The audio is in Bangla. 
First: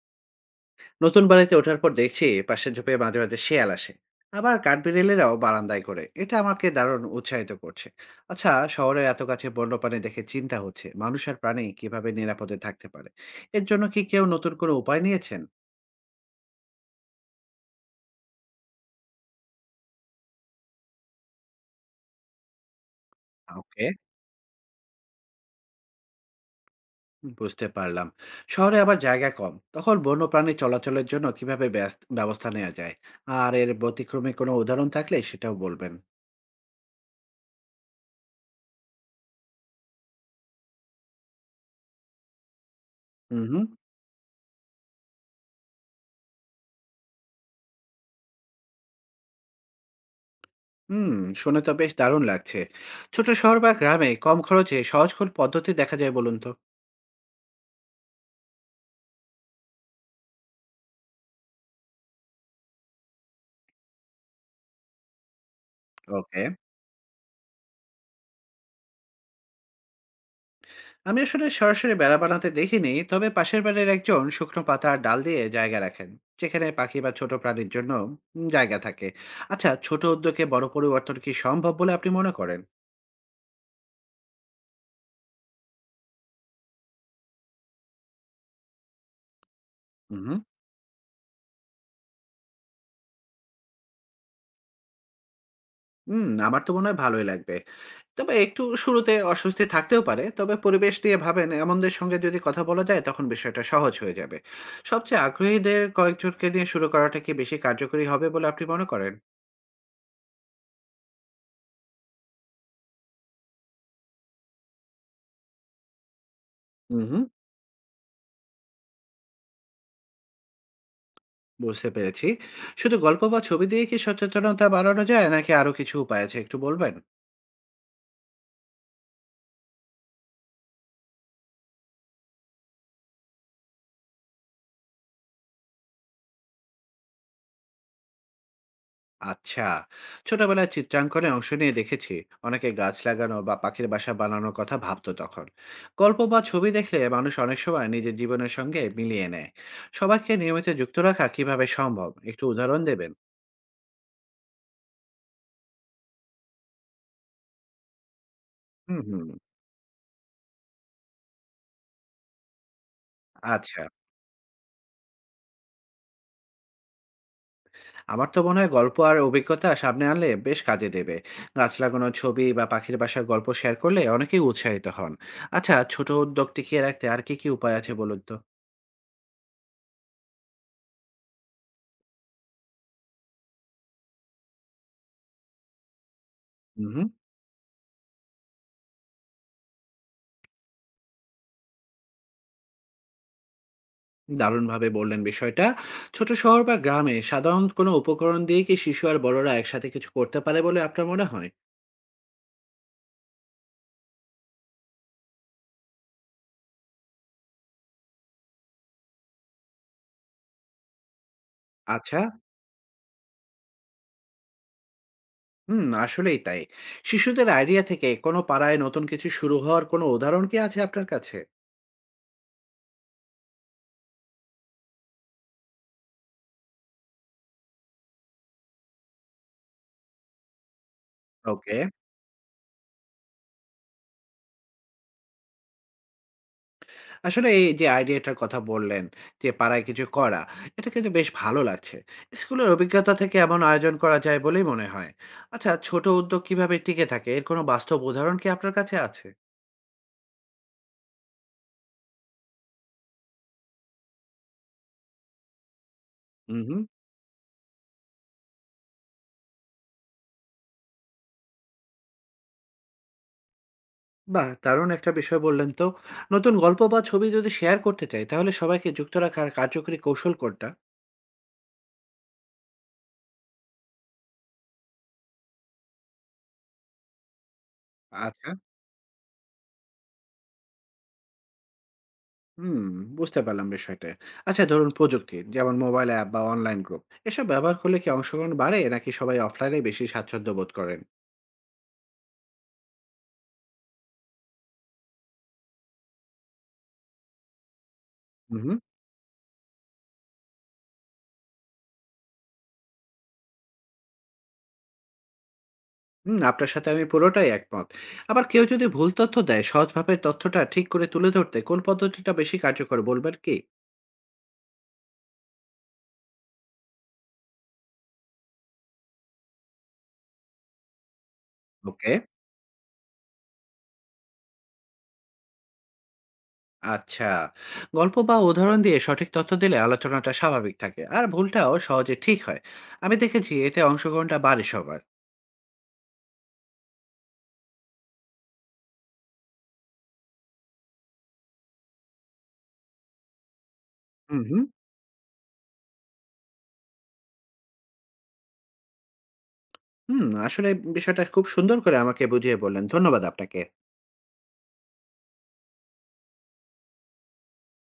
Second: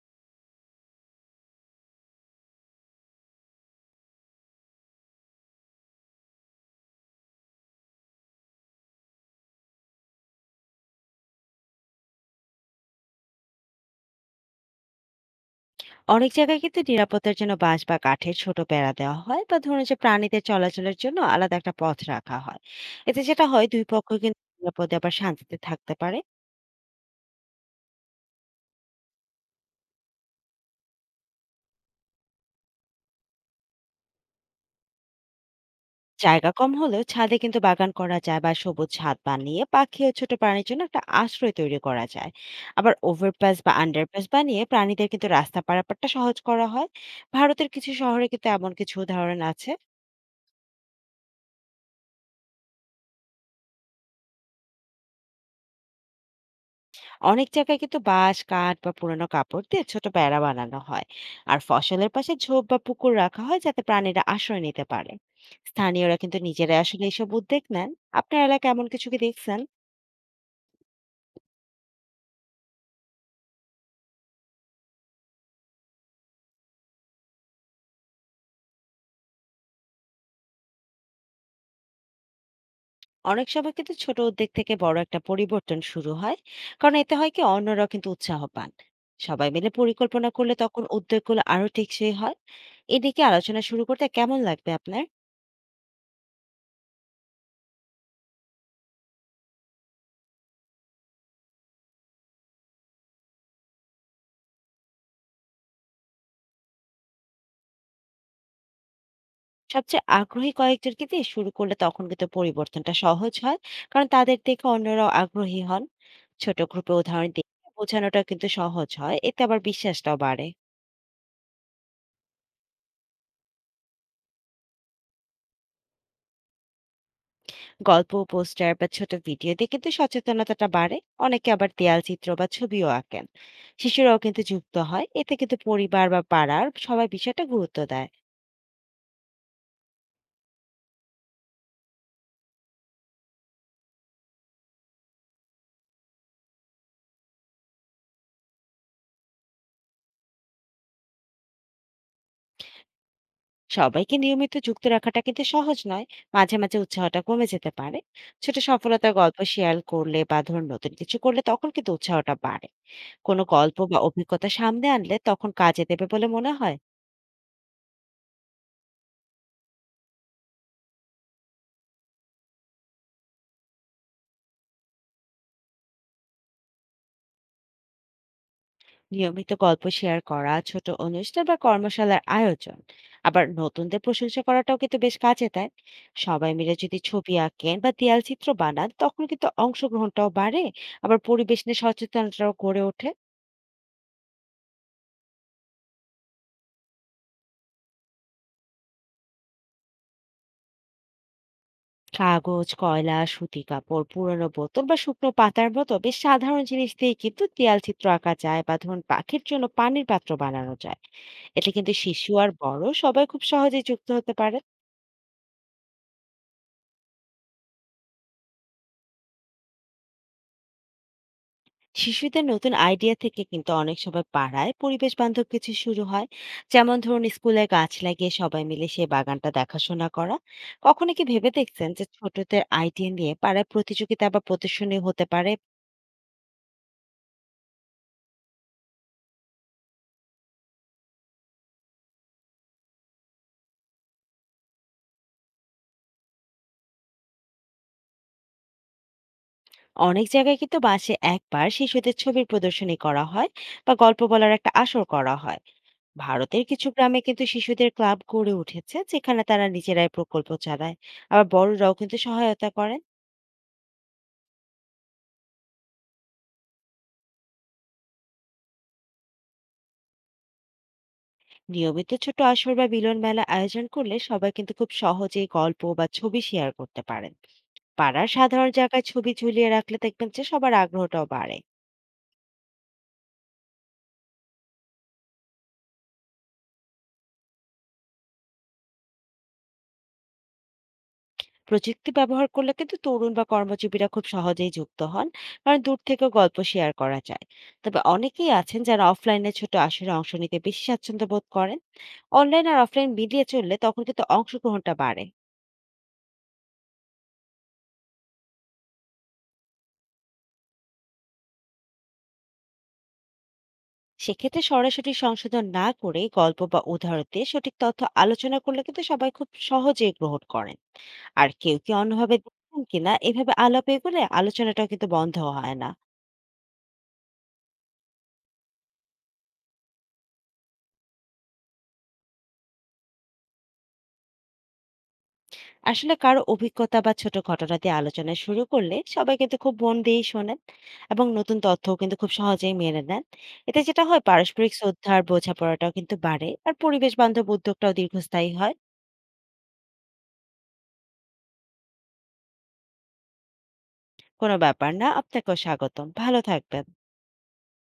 নতুন বাড়িতে ওঠার পর দেখছি পাশের ঝোপে মাঝে মাঝে শেয়াল আসে। আবার কাঠবিড়েলেরাও বারান্দায় করে, এটা আমাকে দারুণ উৎসাহিত করছে। আচ্ছা, শহরের এত কাছে বন্যপ্রাণী দেখে চিন্তা হচ্ছে মানুষ আর প্রাণী কিভাবে নিরাপদে থাকতে পারে। এর জন্য কি কেউ নতুন কোনো উপায় নিয়েছেন? অনেক জায়গায় কিন্তু নিরাপত্তার জন্য বাঁশ বা কাঠের ছোট বেড়া দেওয়া হয়, বা ধরুন যে প্রাণীদের চলাচলের জন্য আলাদা একটা পথ রাখা হয়। এতে যেটা হয়, দুই ওকে, পক্ষ কিন্তু নিরাপদে আবার শান্তিতে থাকতে পারে। বুঝতে পারলাম। শহরে আবার জায়গা কম, তখন বন্যপ্রাণী চলাচলের জন্য কিভাবে ব্যবস্থা নেওয়া যায়? আর এর ব্যতিক্রমে কোনো উদাহরণ থাকলে সেটাও বলবেন। জায়গা কম হলেও ছাদে কিন্তু বাগান করা যায়, বা সবুজ ছাদ বানিয়ে পাখি ও ছোট প্রাণীর জন্য একটা আশ্রয় তৈরি করা যায়। আবার হুম, ওভারপাস হুম। বা আন্ডারপাস বানিয়ে প্রাণীদের কিন্তু রাস্তা পারাপারটা সহজ করা হয়। ভারতের কিছু শহরে কিন্তু এমন কিছু উদাহরণ আছে। হুম, শুনে তো বেশ দারুণ লাগছে। ছোট শহর বা গ্রামে কম খরচে সহজ কোন পদ্ধতি দেখা যায় বলুন তো। অনেক জায়গায় কিন্তু বাঁশ, কাঠ বা পুরানো কাপড় দিয়ে ছোট বেড়া বানানো হয়। আর ফসলের পাশে ঝোপ বা পুকুর রাখা হয়, যাতে প্রাণীরা আশ্রয় নিতে পারে। স্থানীয়রা কিন্তু ওকে, নিজেরাই আসলে এসব উদ্যোগ নেন। আপনার এলাকায় এমন কিছু কি দেখছেন? আমি আসলে সরাসরি বেড়া বানাতে দেখিনি, তবে পাশের বাড়ির একজন শুকনো পাতা আর ডাল দিয়ে জায়গা রাখেন, যেখানে পাখি বা ছোট প্রাণীর জন্য জায়গা থাকে। আচ্ছা, ছোট উদ্যোগে বড় পরিবর্তন কি সম্ভব বলে আপনি মনে করেন? অনেক সময় কিন্তু ছোট উদ্যোগ থেকে বড় একটা পরিবর্তন শুরু হয়। কারণ এতে হয় কি, অন্যরাও কিন্তু উৎসাহ পান। সবাই মিলে পরিকল্পনা হুম করলে তখন উদ্যোগগুলো আরো টেকসই হয়। এদিকে আলোচনা শুরু করতে কেমন লাগবে আপনার? হুম, আমার তো মনে হয় ভালোই লাগবে। তবে একটু শুরুতে অস্বস্তি থাকতেও পারে, তবে পরিবেশ নিয়ে ভাবেন এমনদের সঙ্গে যদি কথা বলা যায় তখন বিষয়টা সহজ হয়ে যাবে। সবচেয়ে আগ্রহীদের কয়েকজনকে নিয়ে শুরু করাটা কি বেশি কার্যকরী হবে বলে আপনি মনে করেন? সবচেয়ে আগ্রহী কয়েকজনকে দিয়ে শুরু করলে তখন কিন্তু পরিবর্তনটা সহজ হয়। কারণ তাদের দেখে অন্যরাও আগ্রহী হন। ছোট গ্রুপে হুম, উদাহরণ দিয়ে বোঝানোটা কিন্তু সহজ হয়, এতে আবার বিশ্বাসটাও বাড়ে। বুঝতে পেরেছি। শুধু গল্প বা ছবি দিয়ে কি সচেতনতা বাড়ানো যায় নাকি আরো কিছু উপায় আছে, একটু বলবেন। গল্প, পোস্টার বা ছোট ভিডিও দিয়ে কিন্তু সচেতনতাটা বাড়ে। অনেকে আবার দেয়াল চিত্র বা ছবিও আঁকেন। শিশুরাও কিন্তু যুক্ত হয়, এতে কিন্তু পরিবার বা পাড়ার সবাই বিষয়টা গুরুত্ব দেয়। আচ্ছা, ছোটবেলায় চিত্রাঙ্কনে অংশ নিয়ে দেখেছি। অনেকে গাছ লাগানো বা পাখির বাসা বানানোর কথা ভাবতো তখন। গল্প বা ছবি দেখলে মানুষ অনেক সময় নিজের জীবনের সঙ্গে মিলিয়ে নেয়। সবাইকে নিয়মিত যুক্ত রাখা কিভাবে সম্ভব, একটু উদাহরণ দেবেন। সবাইকে নিয়মিত যুক্ত রাখাটা কিন্তু সহজ নয়। মাঝে মাঝে উৎসাহটা কমে যেতে পারে। ছোট হুম, সফলতার হুম। গল্প শেয়ার করলে বা ধরুন নতুন কিছু করলে তখন কিন্তু উৎসাহটা বাড়ে। কোনো গল্প আচ্ছা, বা অভিজ্ঞতা সামনে আনলে তখন কাজে দেবে বলে মনে হয়। আমার তো মনে হয় গল্প আর অভিজ্ঞতা সামনে আনলে বেশ কাজে দেবে। গাছ লাগানোর ছবি বা পাখির বাসার গল্প শেয়ার করলে অনেকেই উৎসাহিত হন। আচ্ছা, ছোট উদ্যোগ টিকিয়ে রাখতে আর কি কি উপায় আছে বলুন তো। নিয়মিত গল্প শেয়ার করা, ছোট অনুষ্ঠান বা কর্মশালার আয়োজন, আবার নতুনদের প্রশংসা করাটাও কিন্তু বেশ কাজে দেয়। সবাই মিলে যদি হুম। ছবি আঁকেন বা দেয়াল চিত্র বানান তখন কিন্তু অংশগ্রহণটাও বাড়ে। আবার পরিবেশ নিয়ে সচেতনতাও গড়ে ওঠে। দারুণভাবে বললেন বিষয়টা। ছোট শহর বা গ্রামে সাধারণ কোনো উপকরণ দিয়ে কি শিশু আর বড়রা একসাথে কিছু করতে পারে বলে আপনার মনে হয়? কাগজ, কয়লা, সুতি কাপড়, পুরানো বোতল বা শুকনো পাতার মতো বেশ সাধারণ জিনিস দিয়ে কিন্তু দেয়াল চিত্র আঁকা যায়, বা ধরুন পাখির জন্য পানির পাত্র বানানো যায়। এতে কিন্তু আচ্ছা, শিশু আর বড় সবাই খুব সহজে যুক্ত হতে পারে। হুম, আসলেই তাই। শিশুদের আইডিয়া থেকে কোনো পাড়ায় নতুন কিছু শুরু হওয়ার কোনো উদাহরণ কি আছে আপনার কাছে? শিশুদের নতুন আইডিয়া থেকে কিন্তু অনেক সময় পাড়ায় পরিবেশ বান্ধব কিছু শুরু হয়। যেমন ধরুন, স্কুলে গাছ লাগিয়ে সবাই মিলে সেই বাগানটা দেখাশোনা করা। কখনো কি ভেবে ওকে। দেখছেন যে ছোটদের আইডিয়া নিয়ে পাড়ায় প্রতিযোগিতা বা প্রদর্শনী হতে পারে? আসলে এই যে আইডিয়াটার কথা বললেন, যে পাড়ায় কিছু করা, এটা কিন্তু বেশ ভালো লাগছে। স্কুলের অভিজ্ঞতা থেকে এমন আয়োজন করা যায় বলেই মনে হয়। আচ্ছা, ছোট উদ্যোগ কিভাবে টিকে থাকে এর কোনো বাস্তব উদাহরণ কি আপনার কাছে আছে? অনেক জায়গায় কিন্তু মাসে একবার শিশুদের ছবির প্রদর্শনী করা হয়, বা গল্প বলার একটা আসর করা হয়। হুম, ভারতের হুম। কিছু গ্রামে কিন্তু শিশুদের ক্লাব গড়ে উঠেছে, যেখানে তারা নিজেরাই প্রকল্প চালায়। আবার বড়রাও কিন্তু সহায়তা করেন। বাহ! দারুণ একটা বিষয় বললেন তো। নতুন গল্প বা ছবি যদি শেয়ার করতে চাই, তাহলে সবাইকে যুক্ত রাখার কার্যকরী কৌশল কোনটা? নিয়মিত ছোট আসর বা মিলন মেলা আয়োজন করলে সবাই কিন্তু খুব সহজেই গল্প বা ছবি শেয়ার করতে পারেন। পাড়ার আচ্ছা। সাধারণ জায়গায় ছবি ঝুলিয়ে রাখলে দেখবেন যে সবার আগ্রহটাও বাড়ে। হুম, বুঝতে পারলাম বিষয়টা। আচ্ছা, ধরুন প্রযুক্তি, যেমন মোবাইল অ্যাপ বা অনলাইন গ্রুপ। এসব ব্যবহার করলে কি অংশগ্রহণ বাড়ে নাকি সবাই অফলাইনেই বেশি স্বাচ্ছন্দ্য বোধ করেন? প্রযুক্তি ব্যবহার করলে কিন্তু তরুণ বা কর্মজীবীরা খুব সহজেই যুক্ত হন। কারণ দূর থেকেও গল্প শেয়ার করা যায়। তবে অনেকেই উহু। আছেন যারা অফলাইনে ছোট আসরে অংশ নিতে বেশি স্বাচ্ছন্দ্য বোধ করেন। অনলাইন আর অফলাইন মিলিয়ে চললে তখন কিন্তু অংশগ্রহণটা বাড়ে। হুম, আপনার সাথে আমি পুরোটাই একমত। আবার কেউ যদি ভুল তথ্য দেয়, সহজভাবে তথ্যটা ঠিক করে তুলে ধরতে কোন পদ্ধতিটা বেশি কার্যকর বলবেন কি? সেক্ষেত্রে সরাসরি সংশোধন না করে গল্প বা উদাহরণ দিয়ে সঠিক তথ্য আলোচনা করলে কিন্তু সবাই খুব সহজেই গ্রহণ করেন। আর কেউ কি ওকে। অন্যভাবে দেখেন কিনা, এভাবে আলাপ এগোলে আলোচনাটাও কিন্তু বন্ধ হয় না। আচ্ছা। গল্প বা উদাহরণ দিয়ে সঠিক তথ্য দিলে আলোচনাটা স্বাভাবিক থাকে। আর ভুলটাও সহজে ঠিক হয়। আমি দেখেছি এতে অংশগ্রহণটা বাড়ে সবার। আসলে কারো অভিজ্ঞতা বা ছোট ঘটনা দিয়ে আলোচনা শুরু করলে সবাই কিন্তু খুব মন দিয়েই শোনেন। এবং নতুন তথ্যও কিন্তু খুব সহজেই মেনে নেন। এতে যেটা হয়, হুম, হুম। পারস্পরিক শ্রদ্ধা আর বোঝাপড়াটাও কিন্তু বাড়ে, আর পরিবেশ বান্ধব উদ্যোগটাও দীর্ঘস্থায়ী হয়। হুম, আসলে বিষয়টা খুব সুন্দর করে আমাকে বুঝিয়ে বললেন। ধন্যবাদ আপনাকে। কোনো ব্যাপার না, আপনাকেও স্বাগতম, ভালো থাকবেন।